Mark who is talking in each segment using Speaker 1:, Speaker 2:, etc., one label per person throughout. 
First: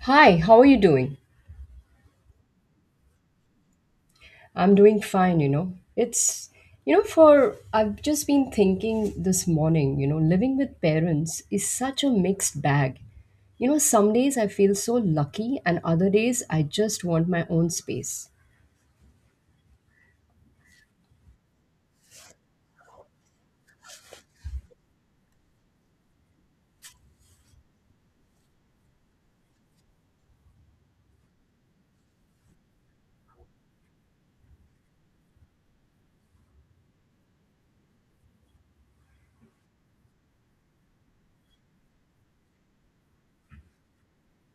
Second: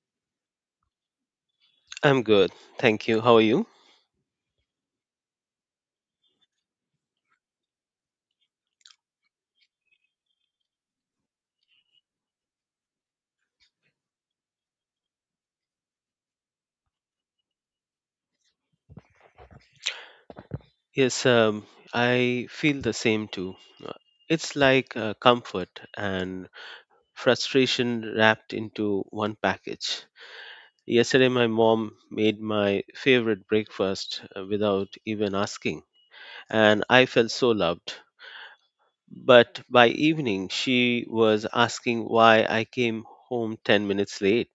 Speaker 1: Hi, how are you doing?
Speaker 2: I'm good. Thank you. How are you?
Speaker 1: I'm doing fine, It's, you know, for I've just been thinking this morning, living with parents is such a mixed bag. Some days I feel so lucky, and other days I just want my own space.
Speaker 2: Yes, I feel the same too. Uh, It's like comfort and frustration wrapped into one package. Yesterday, my mom made my favorite breakfast without even asking, and I felt so loved. But by evening, she was asking why I came home 10 minutes late.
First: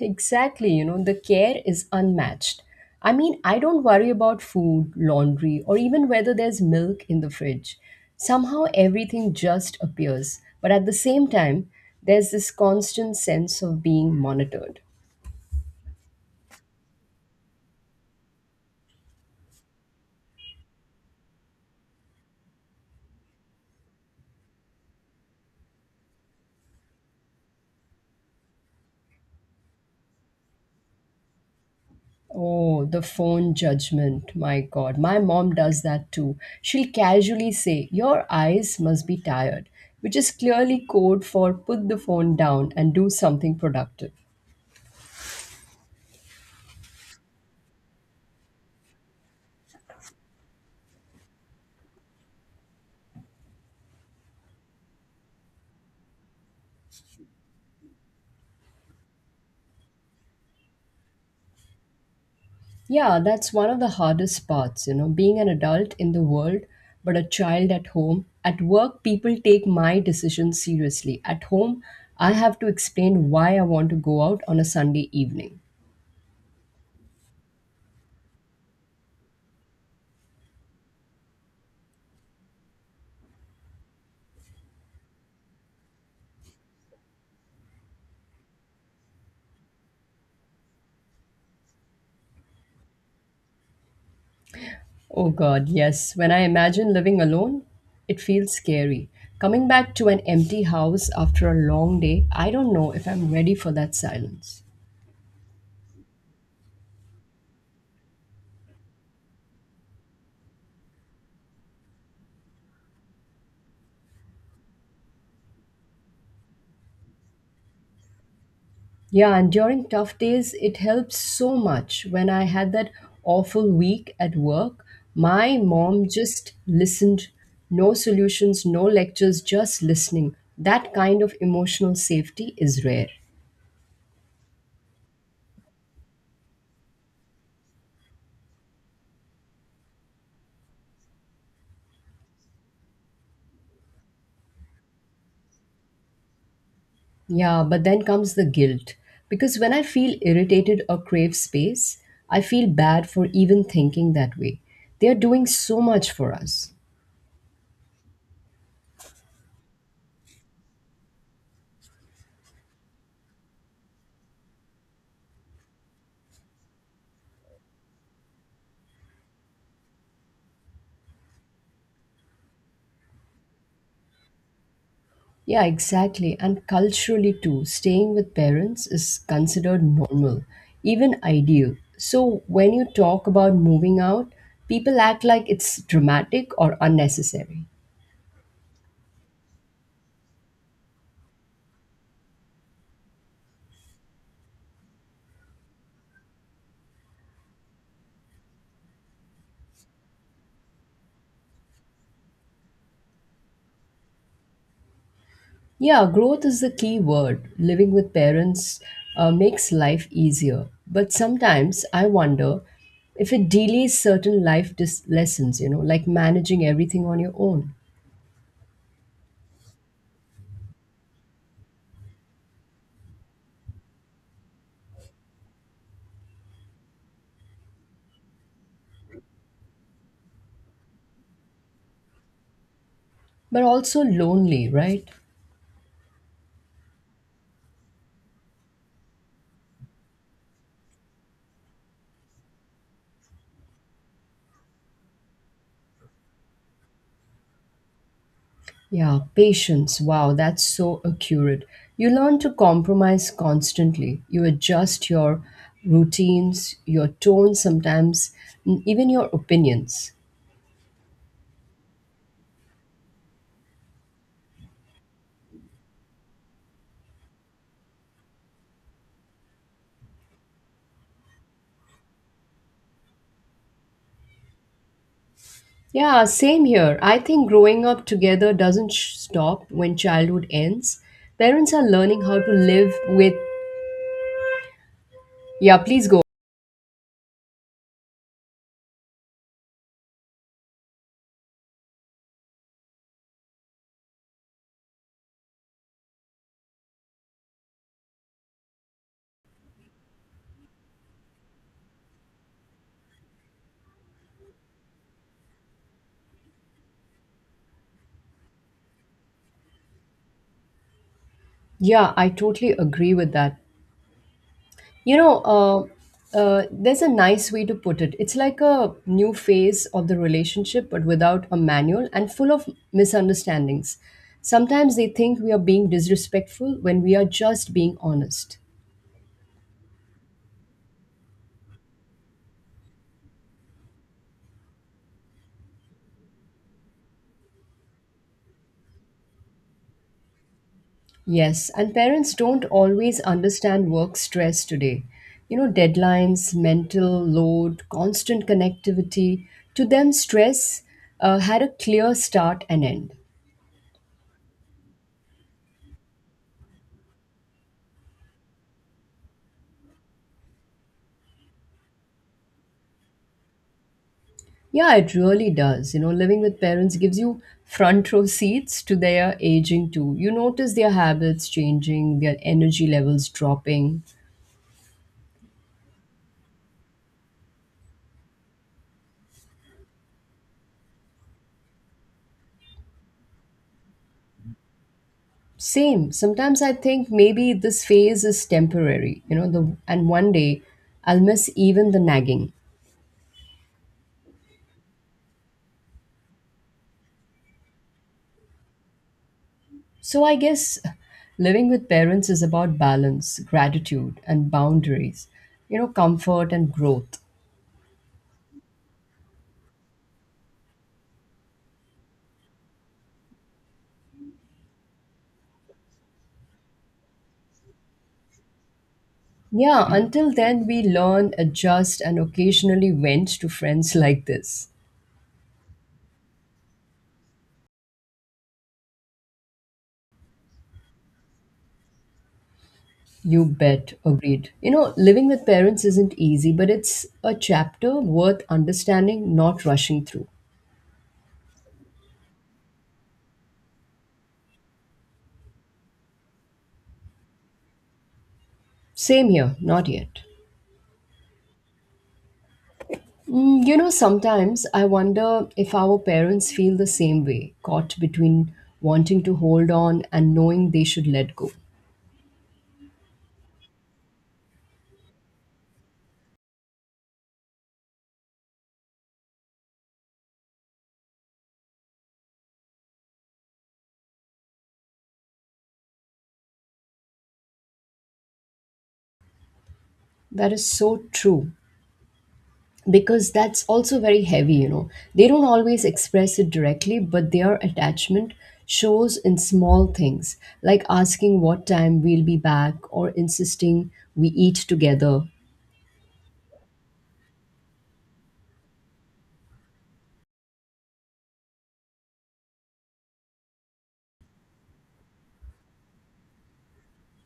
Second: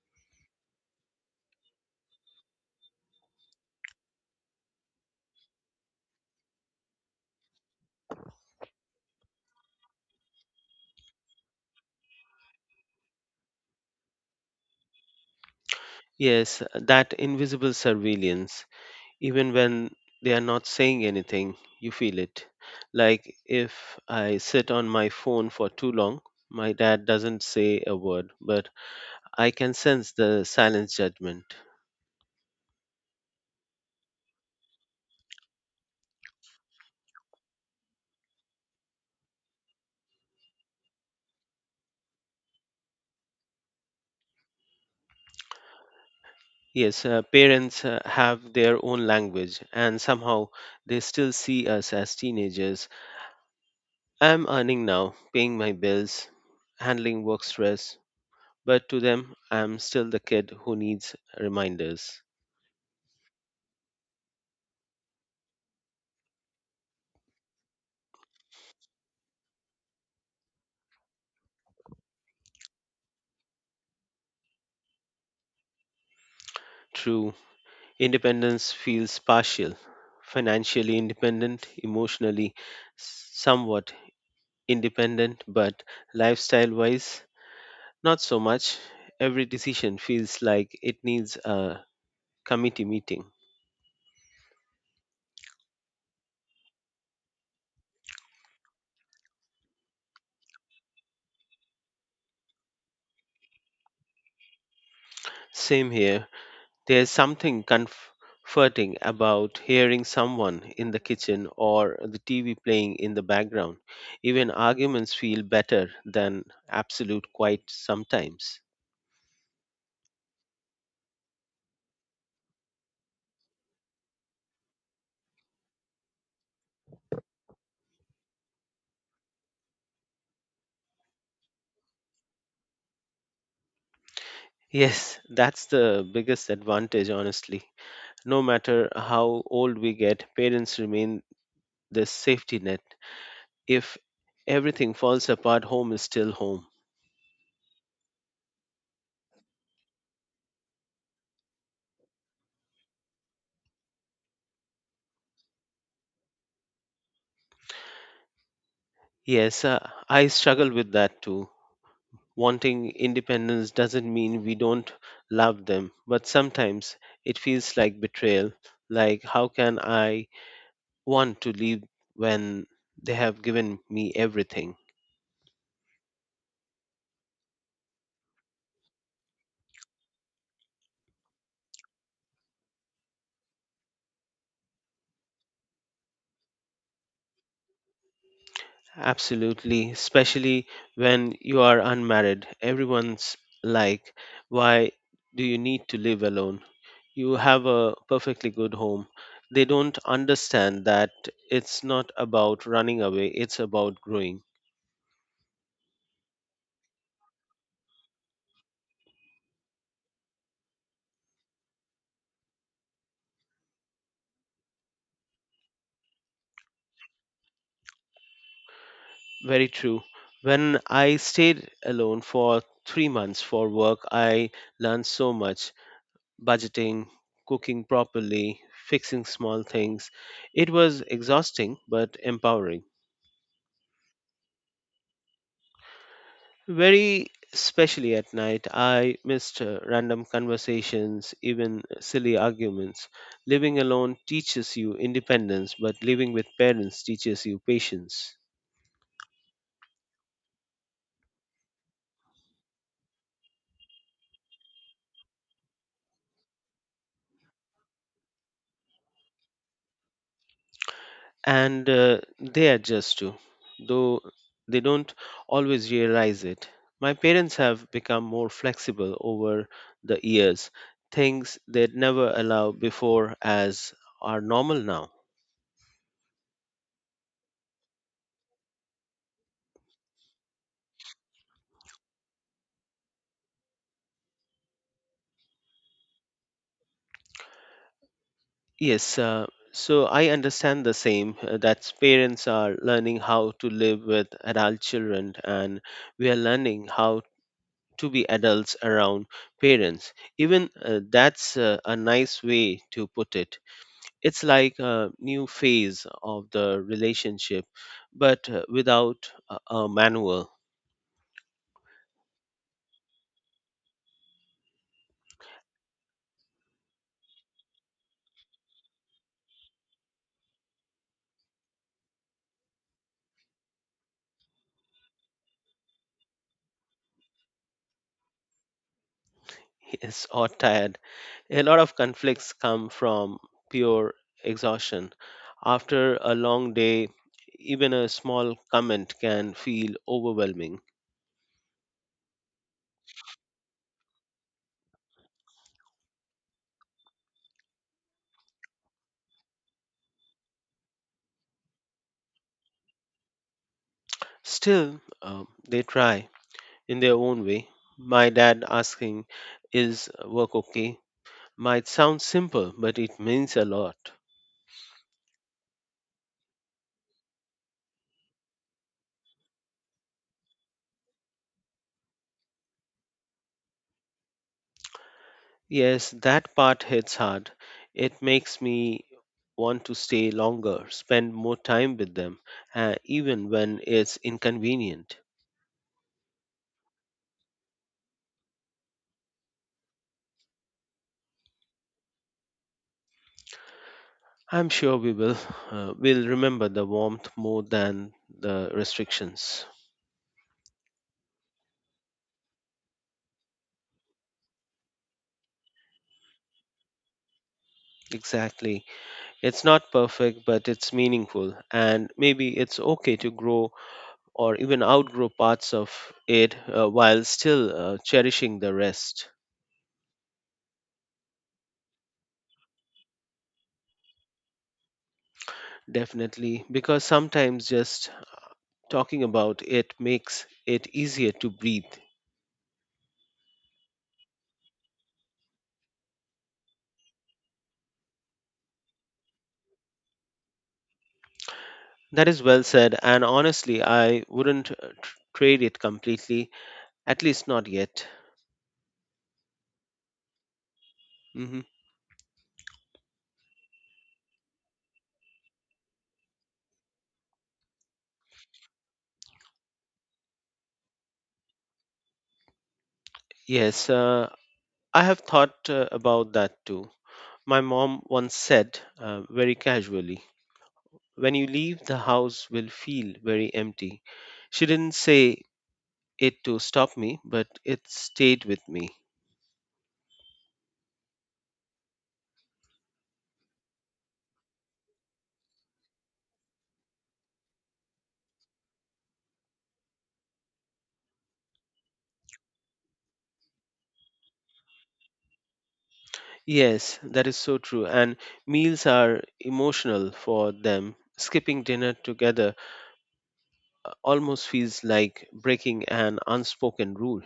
Speaker 1: Exactly, the care is unmatched. I mean, I don't worry about food, laundry, or even whether there's milk in the fridge. Somehow everything just appears. But at the same time, there's this constant sense of being monitored.
Speaker 2: Yes, that invisible surveillance, even when they are not saying anything, you feel it. Like if I sit on my phone for too long, my dad doesn't say a word, but I can sense the silence judgment.
Speaker 1: Oh, the phone judgment. My God, my mom does that too. She'll casually say, "Your eyes must be tired," which is clearly code for put the phone down and do something productive.
Speaker 2: Yes, parents have their own language, and somehow they still see us as teenagers. I'm earning now, paying my bills, handling work stress, but to them I'm still the kid who needs reminders.
Speaker 1: Yeah, that's one of the hardest parts, being an adult in the world, but a child at home. At work, people take my decisions seriously. At home, I have to explain why I want to go out on a Sunday evening.
Speaker 2: True. Independence feels partial, financially independent, emotionally somewhat independent, but lifestyle wise, not so much. Every decision feels like it needs a committee meeting.
Speaker 1: Oh God, yes. When I imagine living alone, it feels scary. Coming back to an empty house after a long day, I don't know if I'm ready for that silence.
Speaker 2: Same here. There's something comforting about hearing someone in the kitchen or the TV playing in the background. Even arguments feel better than absolute quiet sometimes.
Speaker 1: Yeah, and during tough days, it helps so much. When I had that awful week at work, my mom just listened. No solutions, no lectures, just listening. That kind of emotional safety is rare.
Speaker 2: Yes, that's the biggest advantage, honestly. No matter how old we get, parents remain the safety net. If everything falls apart, home is still home.
Speaker 1: Yeah, but then comes the guilt. Because when I feel irritated or crave space, I feel bad for even thinking that way. They are doing so much for us.
Speaker 2: Yes, I struggle with that too. Wanting independence doesn't mean we don't love them, but sometimes it feels like betrayal. Like, how can I want to leave when they have given me everything?
Speaker 1: Yeah, exactly. And culturally, too, staying with parents is considered normal, even ideal. So, when you talk about moving out, people act like it's dramatic or unnecessary.
Speaker 2: Absolutely, especially when you are unmarried. Everyone's like, why do you need to live alone? You have a perfectly good home. They don't understand that it's not about running away, it's about growing.
Speaker 1: Yeah, growth is the key word. Living with parents makes life easier. But sometimes I wonder if it delays certain lessons, like managing everything on your own,
Speaker 2: Very true. When I stayed alone for 3 months for work, I learned so much: budgeting, cooking properly, fixing small things. It was exhausting but empowering.
Speaker 1: but also lonely, right?
Speaker 2: Very, especially at night, I missed random conversations, even silly arguments. Living alone teaches you independence, but living with parents teaches you patience.
Speaker 1: Yeah, patience. Wow, that's so accurate. You learn to compromise constantly. You adjust your routines, your tone sometimes, and even your opinions.
Speaker 2: And they adjust too, though they don't always realize it. My parents have become more flexible over the years. Things they'd never allow before as are normal now.
Speaker 1: Yeah, same here. I think growing up together doesn't sh- stop when childhood ends. Parents are learning how to live with. Yeah, please go.
Speaker 2: Yes, so I understand the same that parents are learning how to live with adult children, and we are learning how to be adults around parents. Even that's a nice way to put it. It's like a new phase of the relationship, but without a manual.
Speaker 1: Yeah, I totally agree with that. There's a nice way to put it. It's like a new phase of the relationship, but without a manual and full of misunderstandings. Sometimes they think we are being disrespectful when we are just being honest.
Speaker 2: Yes, or tired. A lot of conflicts come from pure exhaustion. After a long day, even a small comment can feel overwhelming.
Speaker 1: Yes, and parents don't always understand work stress today. Deadlines, mental load, constant connectivity. To them, stress had a clear start and end.
Speaker 2: Still, they try in their own way. My dad asking, "Is work okay?" might sound simple, but it means a lot.
Speaker 1: Yeah, it really does. Living with parents gives you front row seats to their aging too. You notice their habits changing, their energy levels dropping.
Speaker 2: Yes, that part hits hard. It makes me want to stay longer, spend more time with them, even when it's inconvenient.
Speaker 1: Same. Sometimes I think maybe this phase is temporary, you know, the and one day I'll miss even the nagging.
Speaker 2: I'm sure we will remember the warmth more than the restrictions.
Speaker 1: So I guess living with parents is about balance, gratitude and boundaries, comfort and growth.
Speaker 2: Exactly. It's not perfect, but it's meaningful, and maybe it's okay to grow or even outgrow parts of it while still cherishing the rest.
Speaker 1: Yeah, until then we learn, adjust and occasionally vent to friends like this.
Speaker 2: Definitely, because sometimes just talking about it makes it easier to breathe.
Speaker 1: You bet, agreed. Living with parents isn't easy, but it's a chapter worth understanding, not rushing through.
Speaker 2: That is well said, and honestly, I wouldn't trade it completely, at least not yet.
Speaker 1: Same here, not yet.
Speaker 2: Hmm.
Speaker 1: Mm, sometimes I wonder if our parents feel the same way, caught between wanting to hold on and knowing they should let go.
Speaker 2: Yes, I have thought about that too. My mom once said, very casually, "When you leave, the house will feel very empty." She didn't say it to stop me, but it stayed with me.
Speaker 1: That is so true, because that's also very heavy. They don't always express it directly, but their attachment shows in small things like asking what time we'll be back or insisting we eat together.
Speaker 2: Yes, that is so true. And meals are emotional for them. Skipping dinner together almost feels like breaking an unspoken rule.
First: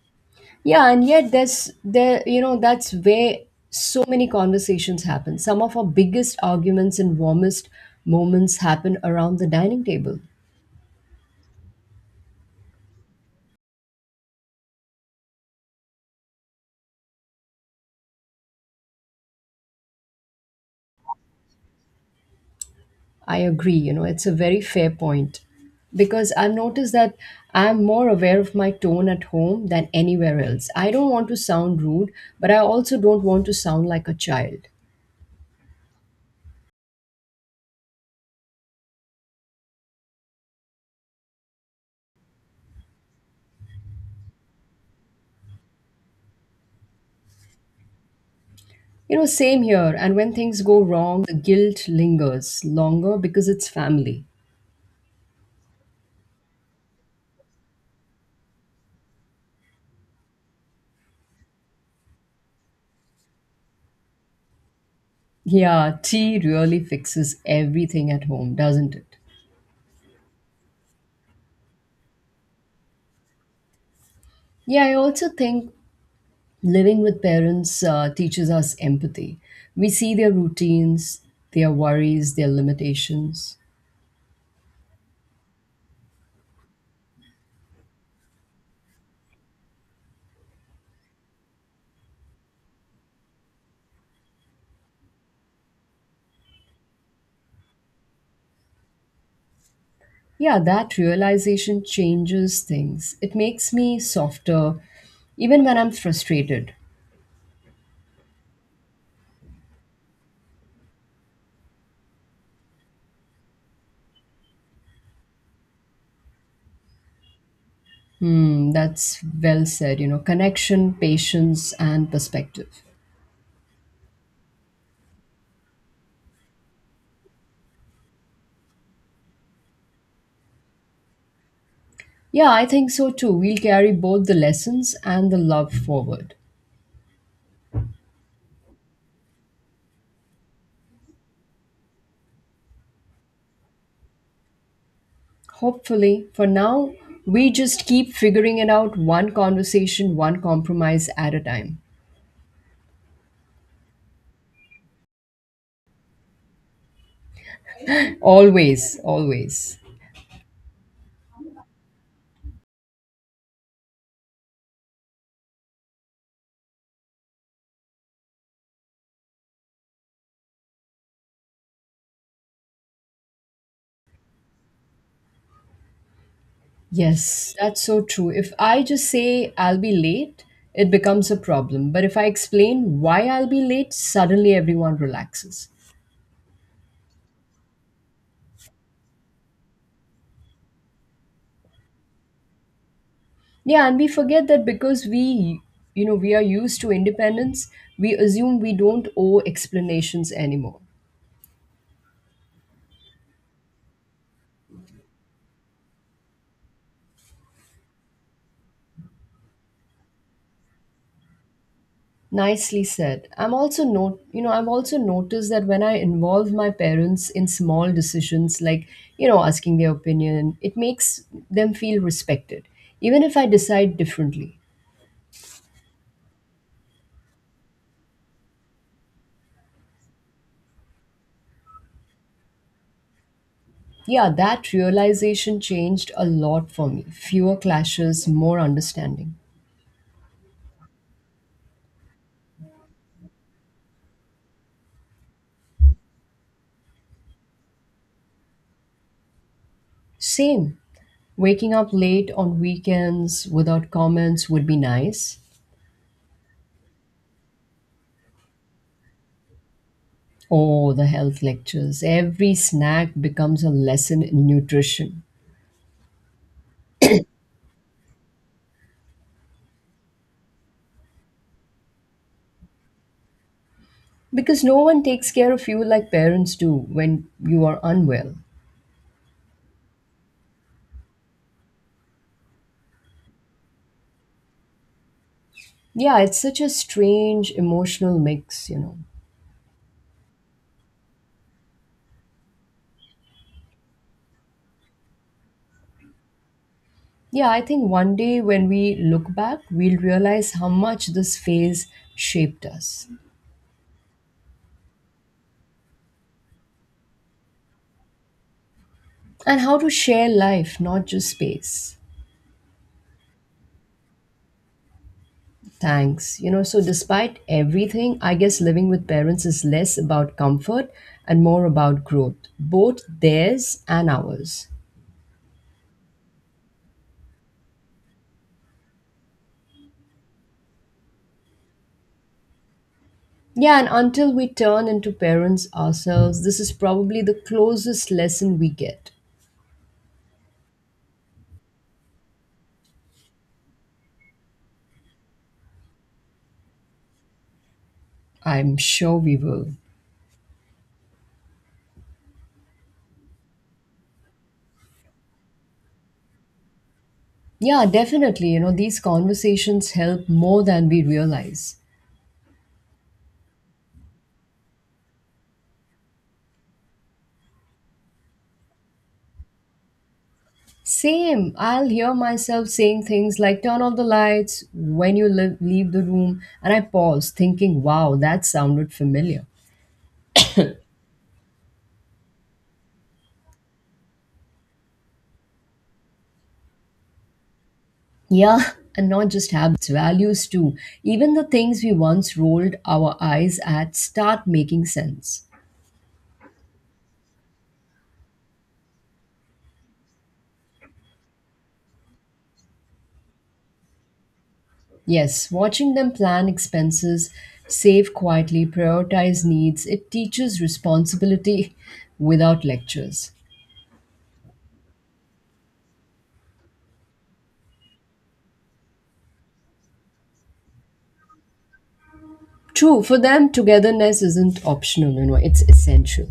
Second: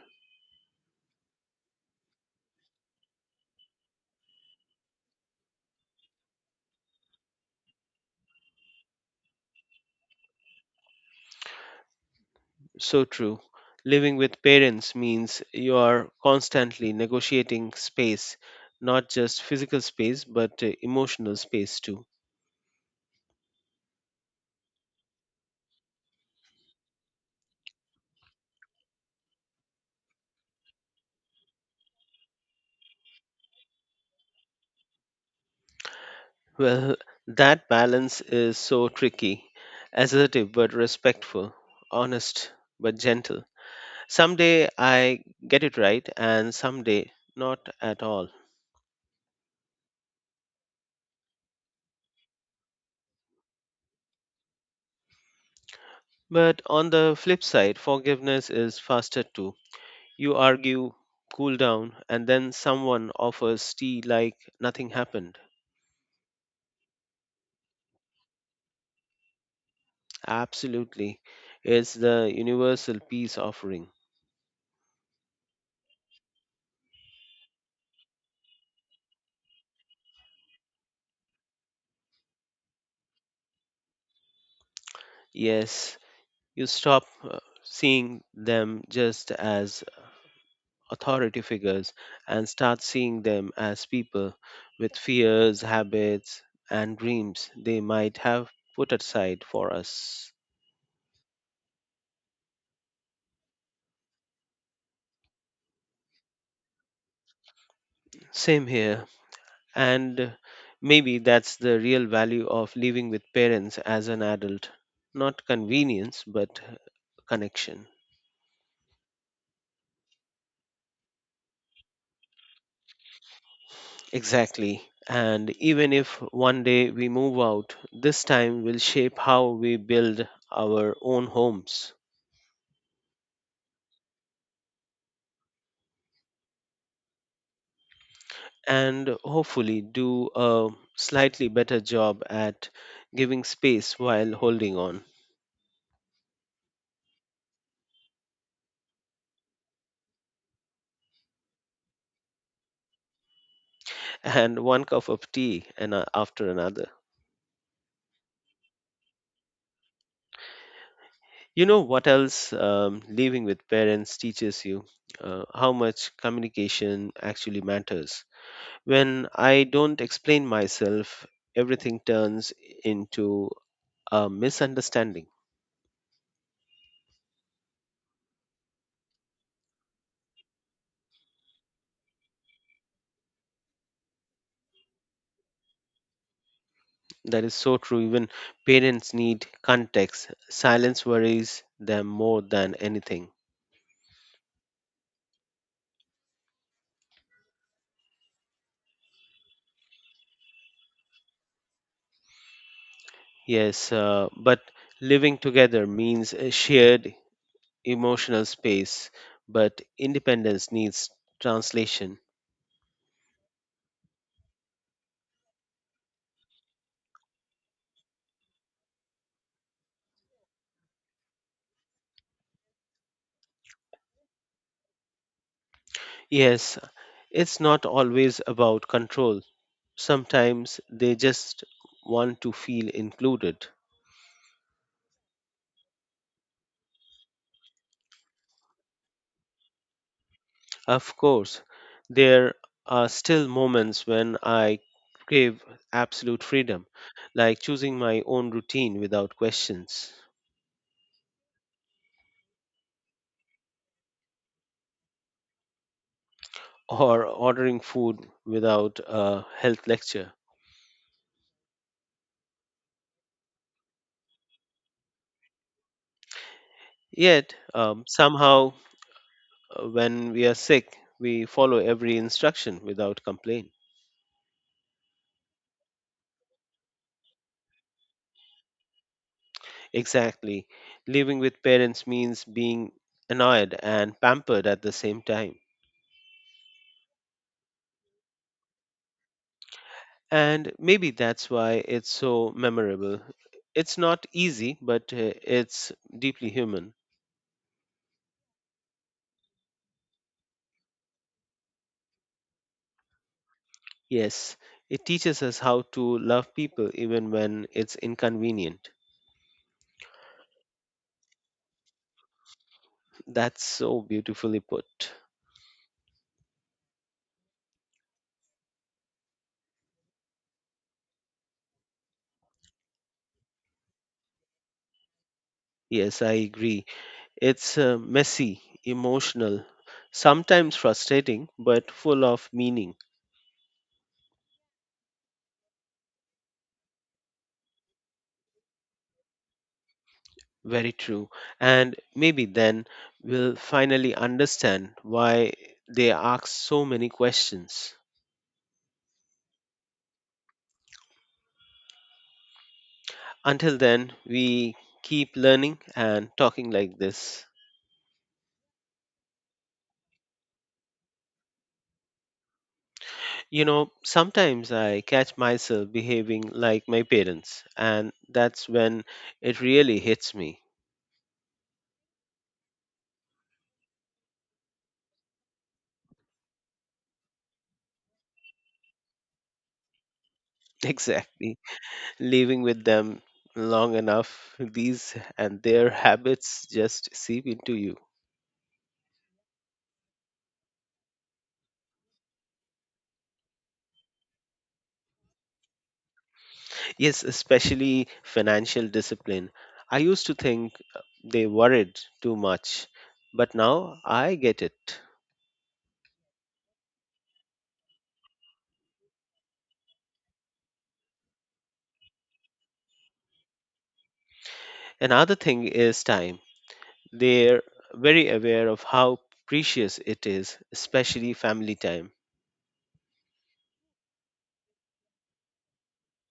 Speaker 1: Yeah and yet there's there you know that's where so many conversations happen some of our biggest arguments and warmest moments happen around the dining table
Speaker 2: So true. Living with parents means you are constantly negotiating space, not just physical space, but emotional space too.
Speaker 1: I agree. It's a very fair point because I've noticed that I'm more aware of my tone at home than anywhere else. I don't want to sound rude, but I also don't want to sound like a child.
Speaker 2: Well, that balance is so tricky, assertive but respectful, honest but gentle. Someday I get it right, and someday not at all.
Speaker 1: Same here. And when things go wrong, the guilt lingers longer because it's family.
Speaker 2: But on the flip side, forgiveness is faster too. You argue, cool down, and then someone offers tea like nothing happened.
Speaker 1: Yeah, tea really fixes everything at home, doesn't it?
Speaker 2: Absolutely. It's the universal peace offering.
Speaker 1: Yeah, I also think living with parents teaches us empathy. We see their routines, their worries, their limitations.
Speaker 2: Yes, you stop seeing them just as authority figures and start seeing them as people with fears, habits, and dreams they might have put aside for us.
Speaker 1: Yeah, that realization changes things. It makes me softer, even when I'm frustrated.
Speaker 2: Same here. And maybe that's the real value of living with parents as an adult, not convenience, but connection.
Speaker 1: Hmm, that's well said. Connection, patience, and perspective.
Speaker 2: Exactly. And even if one day we move out, this time will shape how we build our own homes.
Speaker 1: Yeah, I think so too. We'll carry both the lessons and the love forward.
Speaker 2: And hopefully do a slightly better job at giving space while holding on.
Speaker 1: Hopefully, for now, we just keep figuring it out one conversation, one compromise at a time.
Speaker 2: And one cup of tea and after another.
Speaker 1: Always, always.
Speaker 2: You know what else living with parents teaches you? How much communication actually matters. When I don't explain myself, everything turns into a misunderstanding.
Speaker 1: Yes, that's so true. If I just say I'll be late, it becomes a problem. But if I explain why I'll be late, suddenly everyone relaxes.
Speaker 2: That is so true. Even parents need context. Silence worries them more than anything.
Speaker 1: Yeah, and we forget that because we, we are used to independence, we assume we don't owe explanations anymore.
Speaker 2: Yes, but living together means a shared emotional space, but independence needs translation.
Speaker 1: Nicely said. I'm also not, I've also noticed that when I involve my parents in small decisions, like, asking their opinion, it makes them feel respected, even if I decide differently.
Speaker 2: Yes, it's not always about control. Sometimes they just want to feel included.
Speaker 1: Yeah, that realization changed a lot for me. Fewer clashes, more understanding.
Speaker 2: Of course, there are still moments when I crave absolute freedom, like choosing my own routine without questions,
Speaker 1: Same. Waking up late on weekends without comments would be nice.
Speaker 2: or ordering food without a health lecture.
Speaker 1: Oh, the health lectures. Every snack becomes a lesson in nutrition.
Speaker 2: Yet, somehow, when we are sick, we follow every instruction without complaint.
Speaker 1: Because no one takes care of you like parents do when you are unwell.
Speaker 2: Exactly. Living with parents means being annoyed and pampered at the same time.
Speaker 1: Yeah, it's such a strange emotional mix,
Speaker 2: And maybe that's why it's so memorable. It's not easy, but it's deeply human.
Speaker 1: Yeah, I think one day when we look back, we'll realize how much this phase shaped us.
Speaker 2: Yes, it teaches us how to love people even when it's inconvenient.
Speaker 1: And how to share life, not just space.
Speaker 2: That's so beautifully put.
Speaker 1: Thanks. So despite everything, I guess living with parents is less about comfort and more about growth, both theirs and ours.
Speaker 2: Yes, I agree. It's messy, emotional, sometimes frustrating, but full of meaning.
Speaker 1: Yeah, and until we turn into parents ourselves, this is probably the closest lesson we get.
Speaker 2: Very true. And maybe then we'll finally understand why they ask so many questions.
Speaker 1: I'm sure we will.
Speaker 2: Until then, we keep learning and talking like this.
Speaker 1: Yeah, definitely. These conversations help more than we realize.
Speaker 2: You know, sometimes I catch myself behaving like my parents, and that's when it really hits me.
Speaker 1: Same. I'll hear myself saying things like turn off the lights when you leave, leave the room, and I pause, thinking, wow, that sounded familiar.
Speaker 2: Exactly. Living with them long enough, these and their habits just seep into you.
Speaker 1: Yeah, and not just habits, values too. Even the things we once rolled our eyes at start making sense.
Speaker 2: Yes, especially financial discipline. I used to think they worried too much, but now I get it.
Speaker 1: Yes, watching them plan expenses, save quietly, prioritize needs, it teaches responsibility without lectures.
Speaker 2: Another thing is time. They're very aware of how precious it is, especially family time.
Speaker 1: True, for them, togetherness isn't optional, it's essential.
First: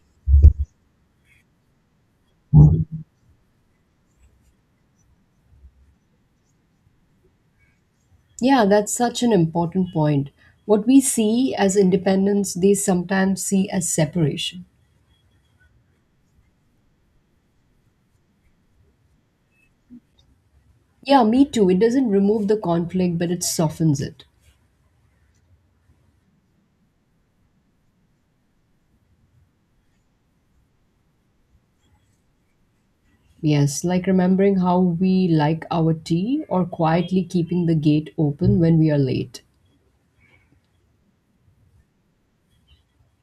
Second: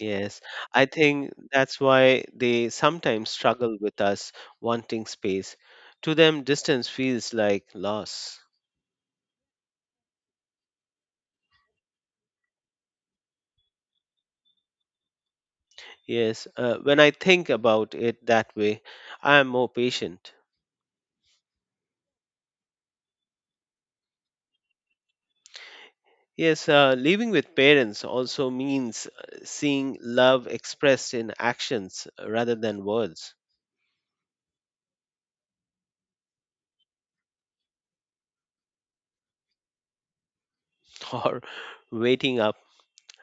Speaker 2: Yes, I think that's why they sometimes struggle with us wanting space. To them, distance feels like loss.
Speaker 1: Yeah, that's such an important point. What we see as independence, they sometimes see as separation.
Speaker 2: Yes, when I think about it that way, I am more patient.
Speaker 1: Yeah, me too. It doesn't remove the conflict, but it softens it.
Speaker 2: Yes, living with parents also means seeing love expressed in actions rather than words.
Speaker 1: Yes, like remembering how we like our tea or quietly keeping the gate open when we are late.
Speaker 2: Or waiting up,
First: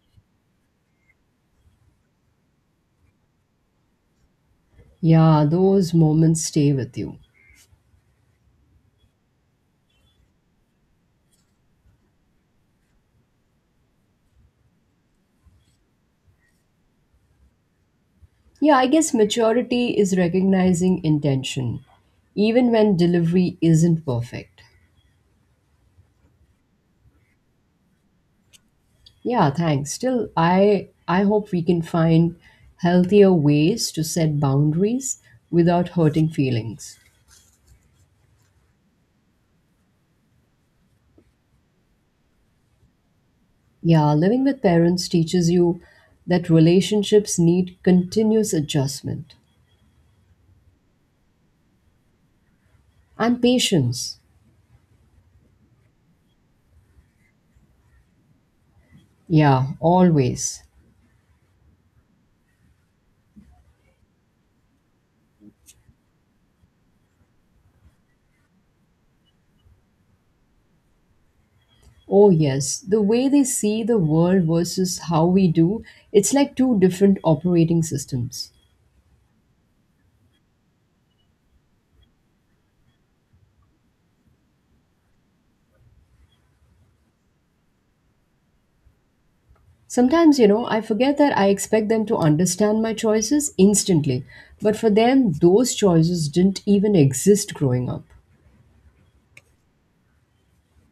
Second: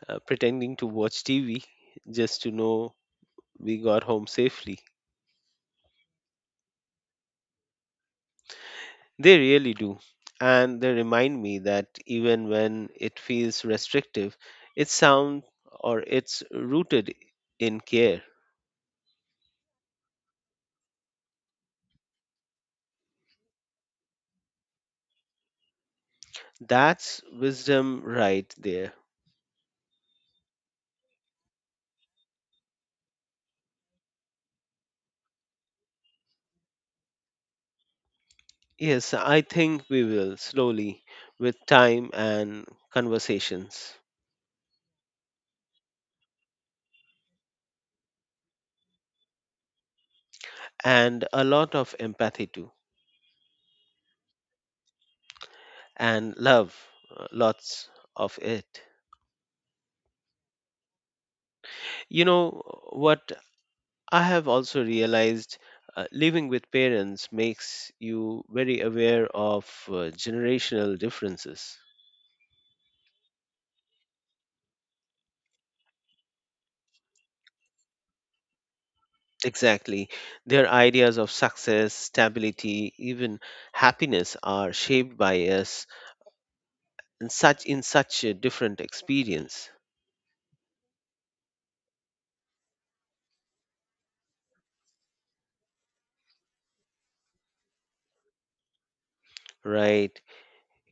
Speaker 2: pretending to watch TV just to know we got home safely.
Speaker 1: Yeah, those moments stay with you.
Speaker 2: They really do. And they remind me that even when it feels restrictive, it's sound or it's rooted in care.
Speaker 1: Yeah, I guess maturity is recognizing intention, even when delivery isn't perfect.
Speaker 2: That's wisdom right there.
Speaker 1: Yeah, thanks. Still, I hope we can find healthier ways to set boundaries without hurting feelings.
Speaker 2: Yes, I think we will slowly, with time and conversations,
Speaker 1: Yeah, living with parents teaches you that relationships need continuous adjustment
Speaker 2: and a lot of empathy too,
Speaker 1: and patience.
Speaker 2: and love, lots of it.
Speaker 1: Yeah, always.
Speaker 2: You know what I have also realized, living with parents makes you very aware of generational differences.
Speaker 1: Oh yes, the way they see the world versus how we do, it's like two different operating systems.
Speaker 2: Exactly. Their ideas of success, stability, even happiness are shaped by us and such in such a different experience.
Speaker 1: Sometimes, I forget that I expect them to understand my choices instantly, but for them, those choices didn't even exist growing up.
Speaker 2: Right.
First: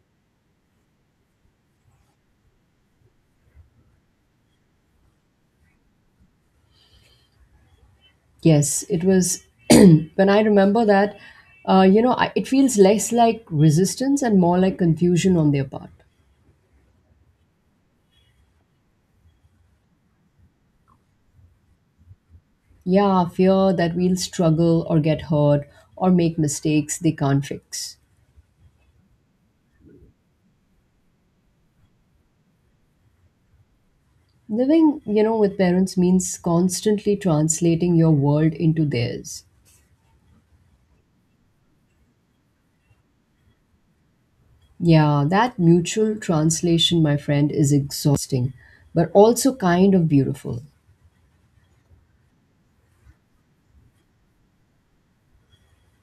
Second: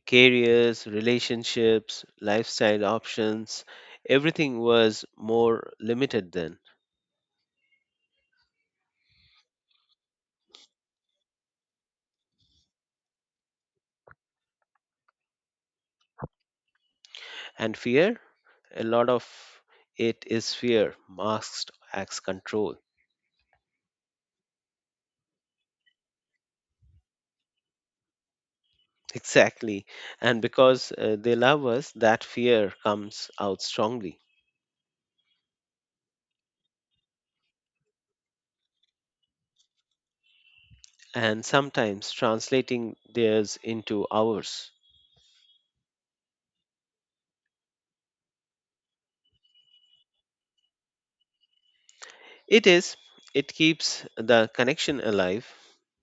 Speaker 2: Careers, relationships, lifestyle options, everything was more limited then.
Speaker 1: Yes, it was when I remember that, it feels less like resistance and more like confusion on their part.
Speaker 2: And fear, a lot of it is fear masked as control.
Speaker 1: Yeah, fear that we'll struggle or get hurt or make mistakes they can't fix.
Speaker 2: Exactly. And because they love us, that fear comes out strongly.
Speaker 1: Living, with parents means constantly translating your world into theirs.
Speaker 2: And sometimes translating theirs into ours.
Speaker 1: Yeah, that mutual translation, my friend, is exhausting, but also kind of beautiful.
Speaker 2: It is. It keeps the connection alive.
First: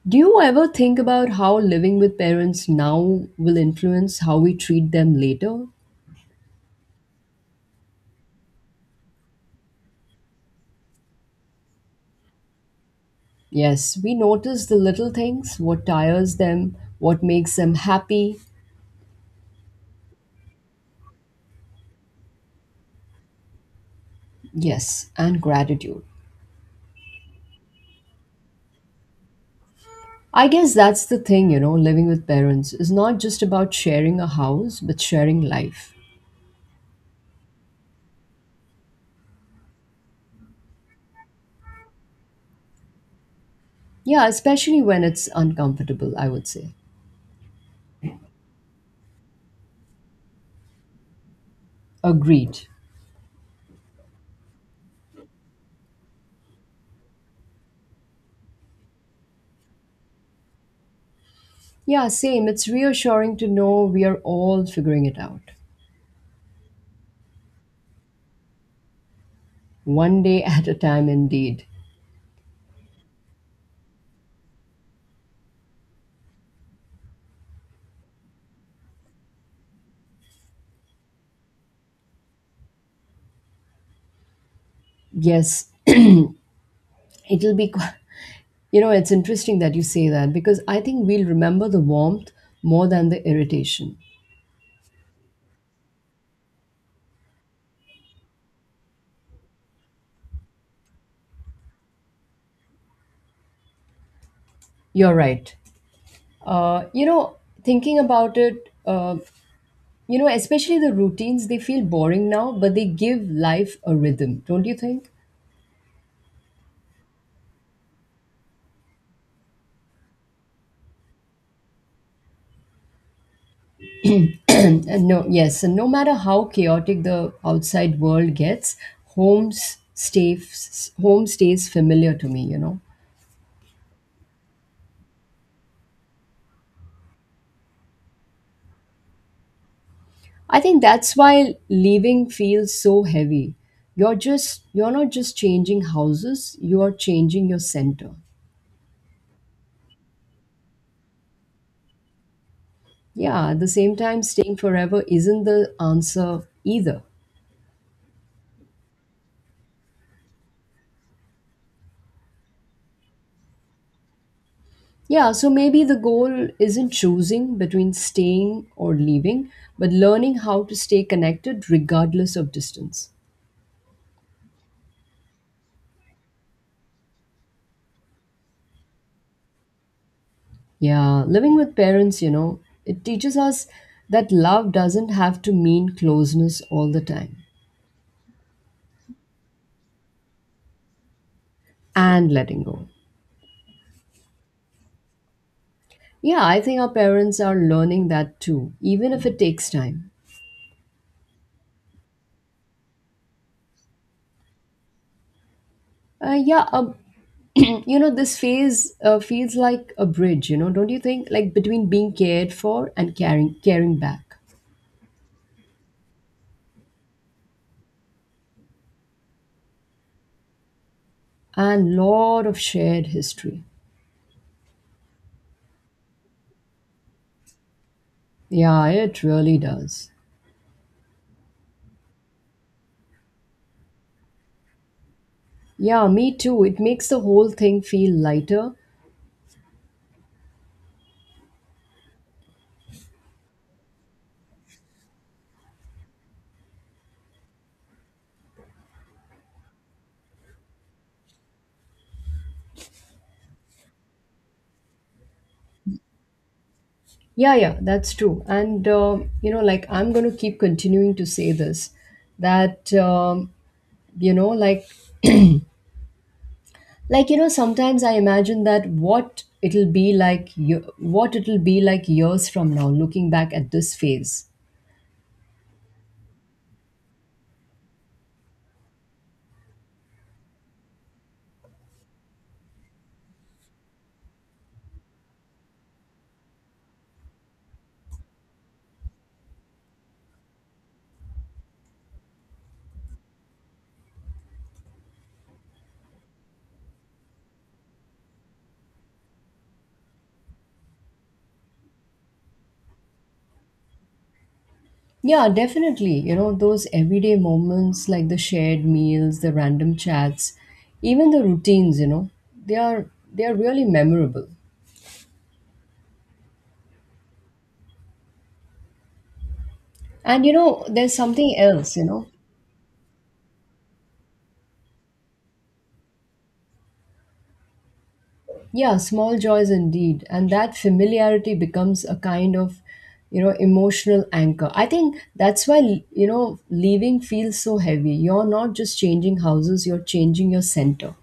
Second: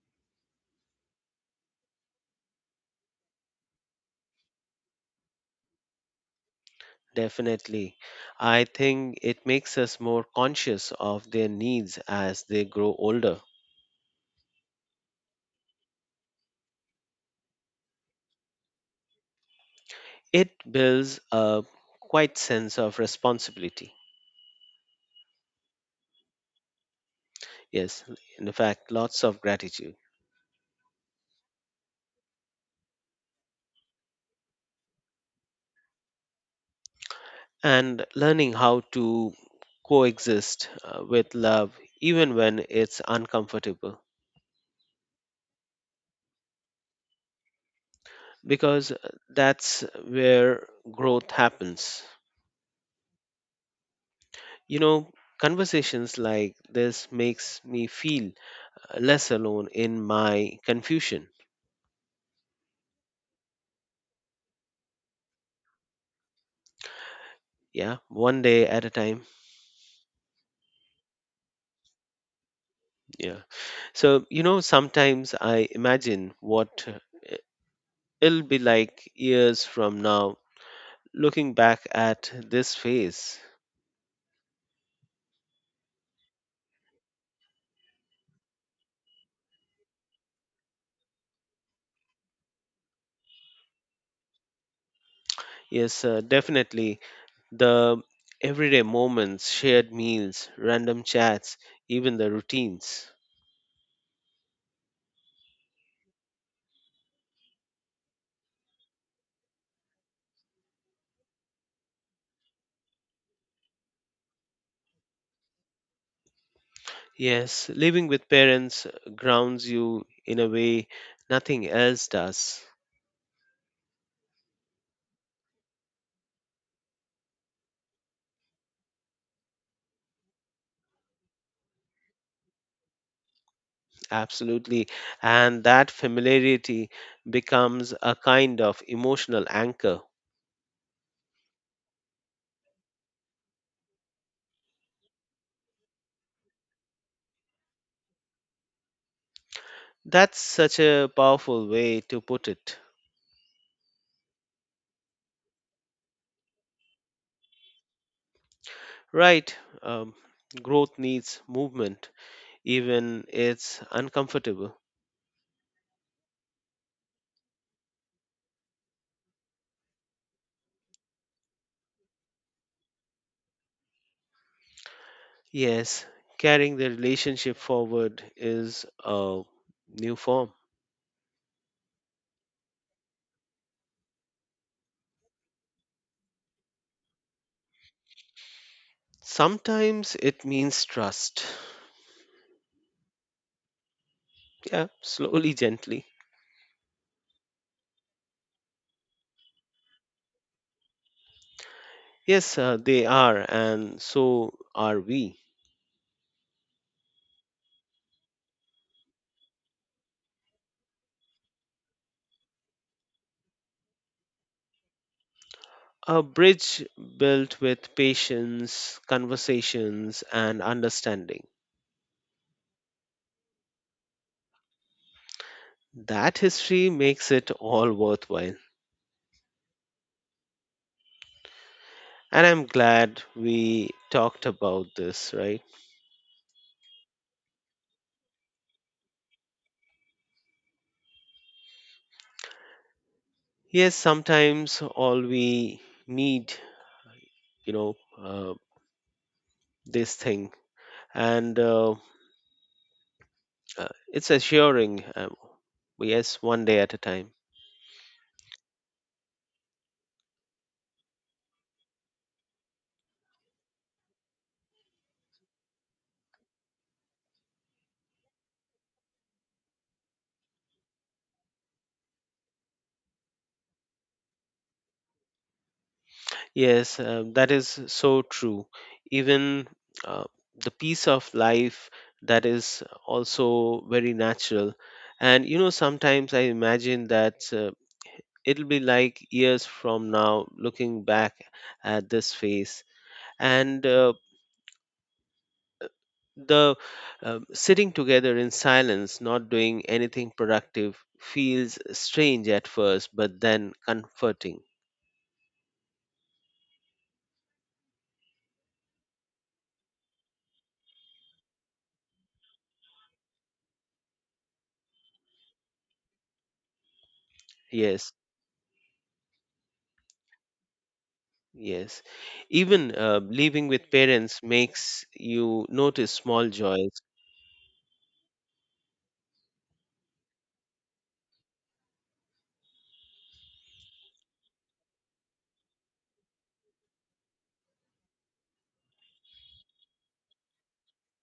Speaker 1: Do you ever think about how living with parents now will influence how we treat them later?
Speaker 2: Definitely. I think it makes us more conscious of their needs as they grow older.
Speaker 1: Yes, we notice the little things, what tires them, what makes them happy.
Speaker 2: It builds a quite sense of responsibility.
Speaker 1: Yes, and gratitude.
Speaker 2: Yes, in fact, lots of gratitude.
Speaker 1: I guess that's the thing, living with parents is not just about sharing a house, but sharing life.
Speaker 2: And learning how to coexist with love even when it's uncomfortable,
Speaker 1: Yeah, especially when it's uncomfortable, I would say.
Speaker 2: because that's where growth happens.
Speaker 1: Agreed.
Speaker 2: You know, conversations like this makes me feel less alone in my confusion.
Speaker 1: Yeah, same. It's reassuring to know we are all figuring it out,
Speaker 2: Yeah, one day at a time.
Speaker 1: one day at a time, indeed.
Speaker 2: Yeah, so you know, sometimes I imagine what it'll be like years from now, looking back at this phase.
Speaker 1: Yes, it'll be, qu- it's interesting that you say that because I think we'll remember the warmth more than the irritation.
Speaker 2: Yes, definitely the everyday moments, shared meals, random chats, even the routines.
Speaker 1: You're right. Uh, you know, thinking about it, especially the routines, they feel boring now, but they give life a rhythm, don't you think?
Speaker 2: Yes, living with parents grounds you in a way nothing else does.
Speaker 1: And no, yes, and no matter how chaotic the outside world gets, home stays familiar to me.
Speaker 2: Absolutely. And that familiarity becomes a kind of emotional anchor.
Speaker 1: I think that's why leaving feels so heavy. You're not just changing houses; you are changing your center.
Speaker 2: That's such a powerful way to put it.
Speaker 1: Yeah, at the same time, staying forever isn't the answer either.
Speaker 2: Right. Um, Growth needs movement, even it's uncomfortable.
Speaker 1: Yeah, so maybe the goal isn't choosing between staying or leaving, but learning how to stay connected regardless of distance.
Speaker 2: Yes, carrying the relationship forward is a new form.
Speaker 1: Yeah, living with parents, it teaches us that love doesn't have to mean closeness all the time,
Speaker 2: Sometimes it means trust.
Speaker 1: and letting go.
Speaker 2: Yeah, slowly, gently.
Speaker 1: Yeah, I think our parents are learning that too, even if it takes time.
Speaker 2: Yes, they are, and so are we.
Speaker 1: Uh, yeah, um, this phase feels like a bridge, don't you think? Like between being cared for and caring, caring back,
Speaker 2: A bridge built with patience, conversations, and understanding.
Speaker 1: and lot of shared history.
Speaker 2: That history makes it all worthwhile.
Speaker 1: Yeah, it really does.
Speaker 2: And I'm glad we talked about this, right?
Speaker 1: Yeah, me too. It makes the whole thing feel lighter.
Speaker 2: Yes, sometimes all we need, you know, uh, this thing. And uh, it's assuring. Yes, one day at a time.
Speaker 1: Yeah, yeah, that's true. And, like I'm going to keep continuing to say this that, you know, like, sometimes I imagine that what it'll be like, what it'll be like years from now, looking back at this phase.
Speaker 2: Yes, that is so true. Even uh, the piece of life that is also very natural. And you know, sometimes I imagine that it'll be like years from now, looking back at this phase, and the sitting together in silence, not doing anything productive, feels strange at first, but then comforting.
Speaker 1: Yeah, definitely. Those everyday moments like the shared meals, the random chats, even the routines, they are, they are really memorable.
Speaker 2: Yes.
Speaker 1: And, there's something else,
Speaker 2: Yes. Even living with parents makes you notice small joys.
Speaker 1: yeah, small joys indeed. And that familiarity becomes a kind of, emotional anchor. I think that's why, leaving feels so heavy. You're not just changing houses, you're changing your center.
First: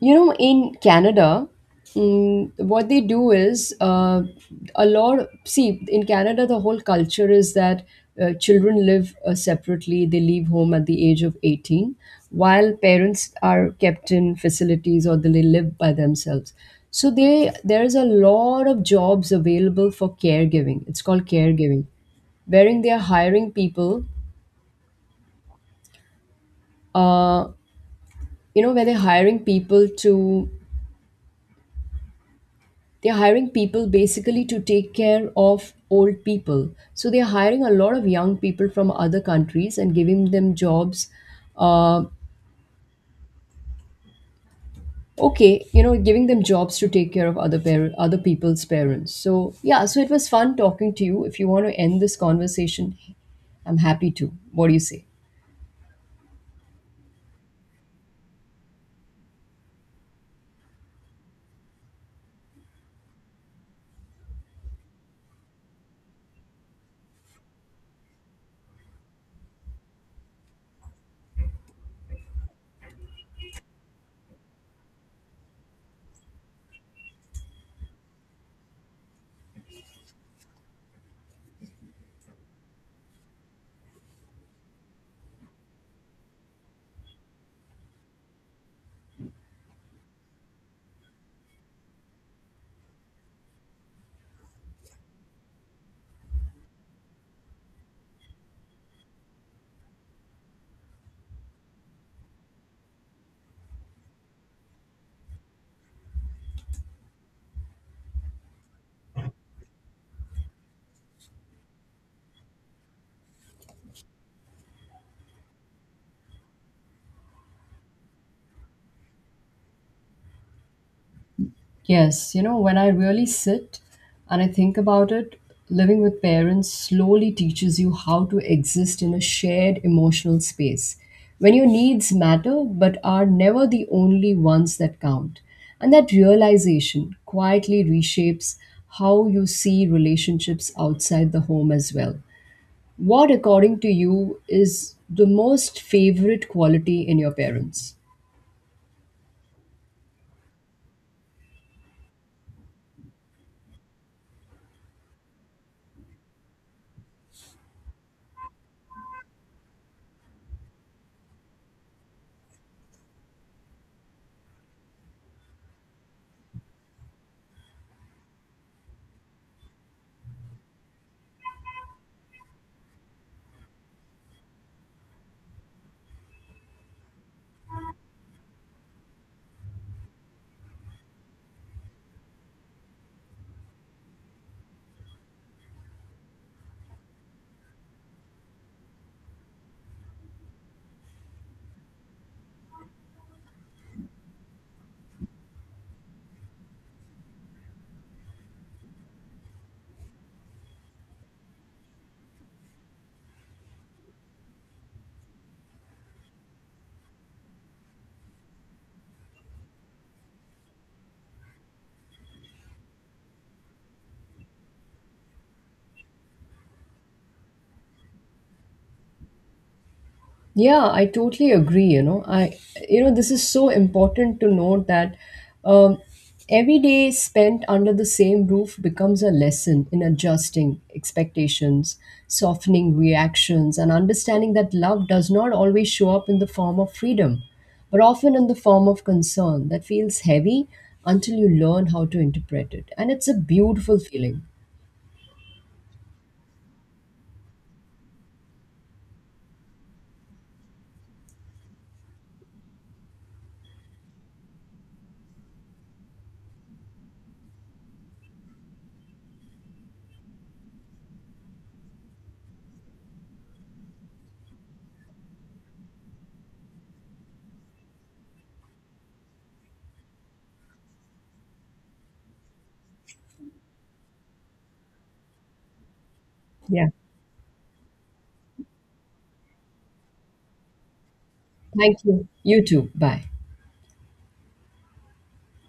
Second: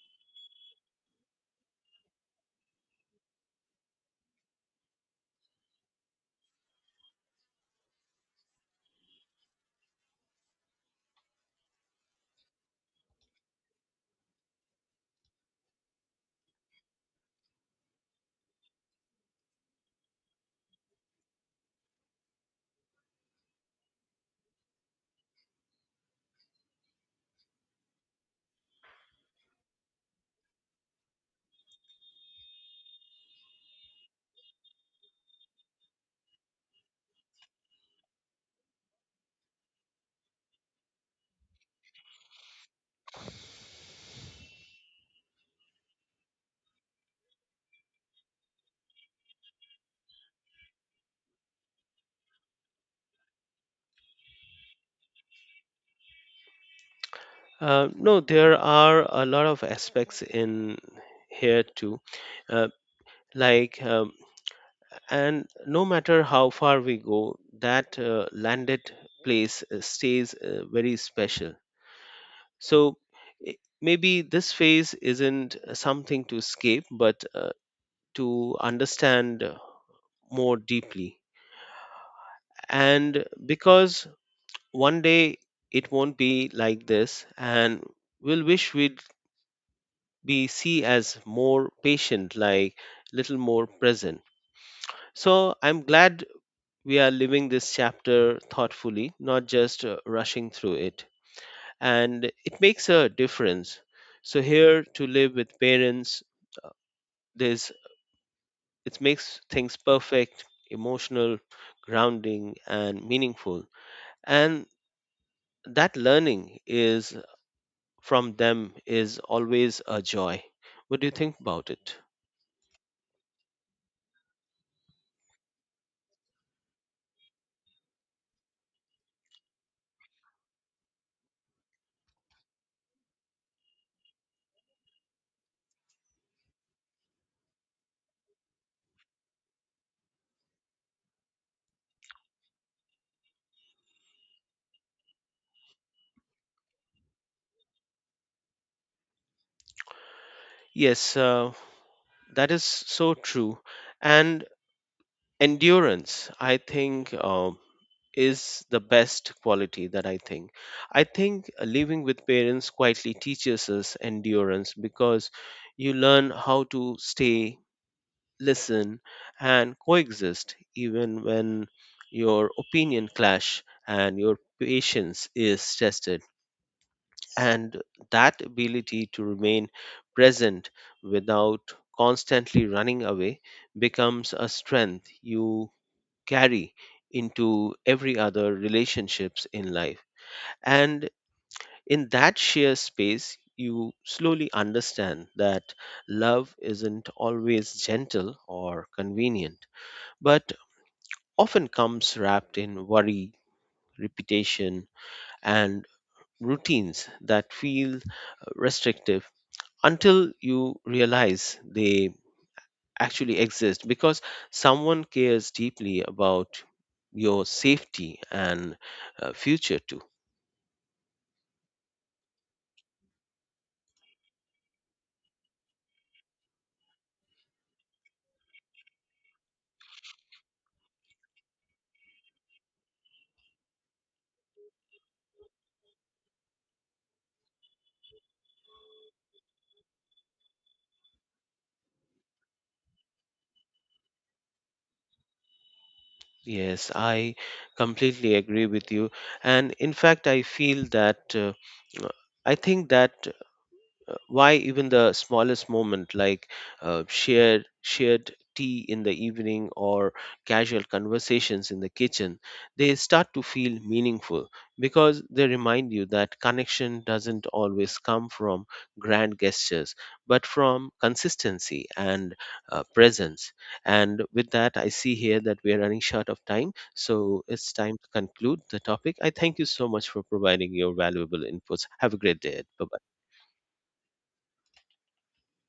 Speaker 1: In Canada, mm, what they do is a lot. See, in Canada, the whole culture is that children live separately. They leave home at the age of 18, while parents are kept in facilities or they live by themselves. So they there's a lot of jobs available for caregiving. It's called caregiving wherein they are hiring people, uh, where they're hiring people basically to take care of old people. So they're hiring a lot of young people from other countries and giving them jobs. Uh, giving them jobs to take care of other people's parents. So yeah, so it was fun talking to you. If you want to end this conversation, I'm happy to. What do you say?
Speaker 2: No, there are a lot of aspects in here too. Uh, like, and no matter how far we go, that landed place stays very special. So maybe this phase isn't something to escape, but to understand more deeply. And because one day it won't be like this, and we'll wish we'd be see as more patient, like little more present. So I'm glad we are living this chapter thoughtfully, not just rushing through it. And it makes a difference. So here to live with parents, there's it makes things perfect, emotional, grounding, and meaningful. And that learning is from them is always a joy. What do you think about it?
Speaker 1: Yes, when I really sit and I think about it, living with parents slowly teaches you how to exist in a shared emotional space when your needs matter but are never the only ones that count. And that realization quietly reshapes how you see relationships outside the home as well. What, according to you, is the most favorite quality in your parents?
Speaker 2: Yes, that is so true. And endurance, I think, is the best quality that I think. I think living with parents quietly teaches us endurance because you learn how to stay, listen, and coexist even when your opinion clash and your patience is tested. And that ability to remain present without constantly running away becomes a strength you carry into every other relationships in life. And in that sheer space, you slowly understand that love isn't always gentle or convenient, but often comes wrapped in worry, repetition, and routines that feel restrictive until you realize they actually exist because someone cares deeply about your safety and future too.
Speaker 1: Yeah, I totally agree. This is so important to note that um, every day spent under the same roof becomes a lesson in adjusting expectations, softening reactions, and understanding that love does not always show up in the form of freedom, but often in the form of concern that feels heavy until you learn how to interpret it. And it's a beautiful feeling.
Speaker 2: Yes, I completely agree with you. And in fact, I feel that I think that why even the smallest moment, like shared tea in the evening or casual conversations in the kitchen, they start to feel meaningful because they remind you that connection doesn't always come from grand gestures but from consistency and presence. And with that I see here that we are running short of time,
Speaker 1: Yeah.
Speaker 2: so it's time to conclude the topic. I thank you so much for providing your valuable inputs.
Speaker 1: Thank
Speaker 2: Have a
Speaker 1: you.
Speaker 2: great day.
Speaker 1: You
Speaker 2: Bye
Speaker 1: too.
Speaker 2: bye.
Speaker 1: Bye.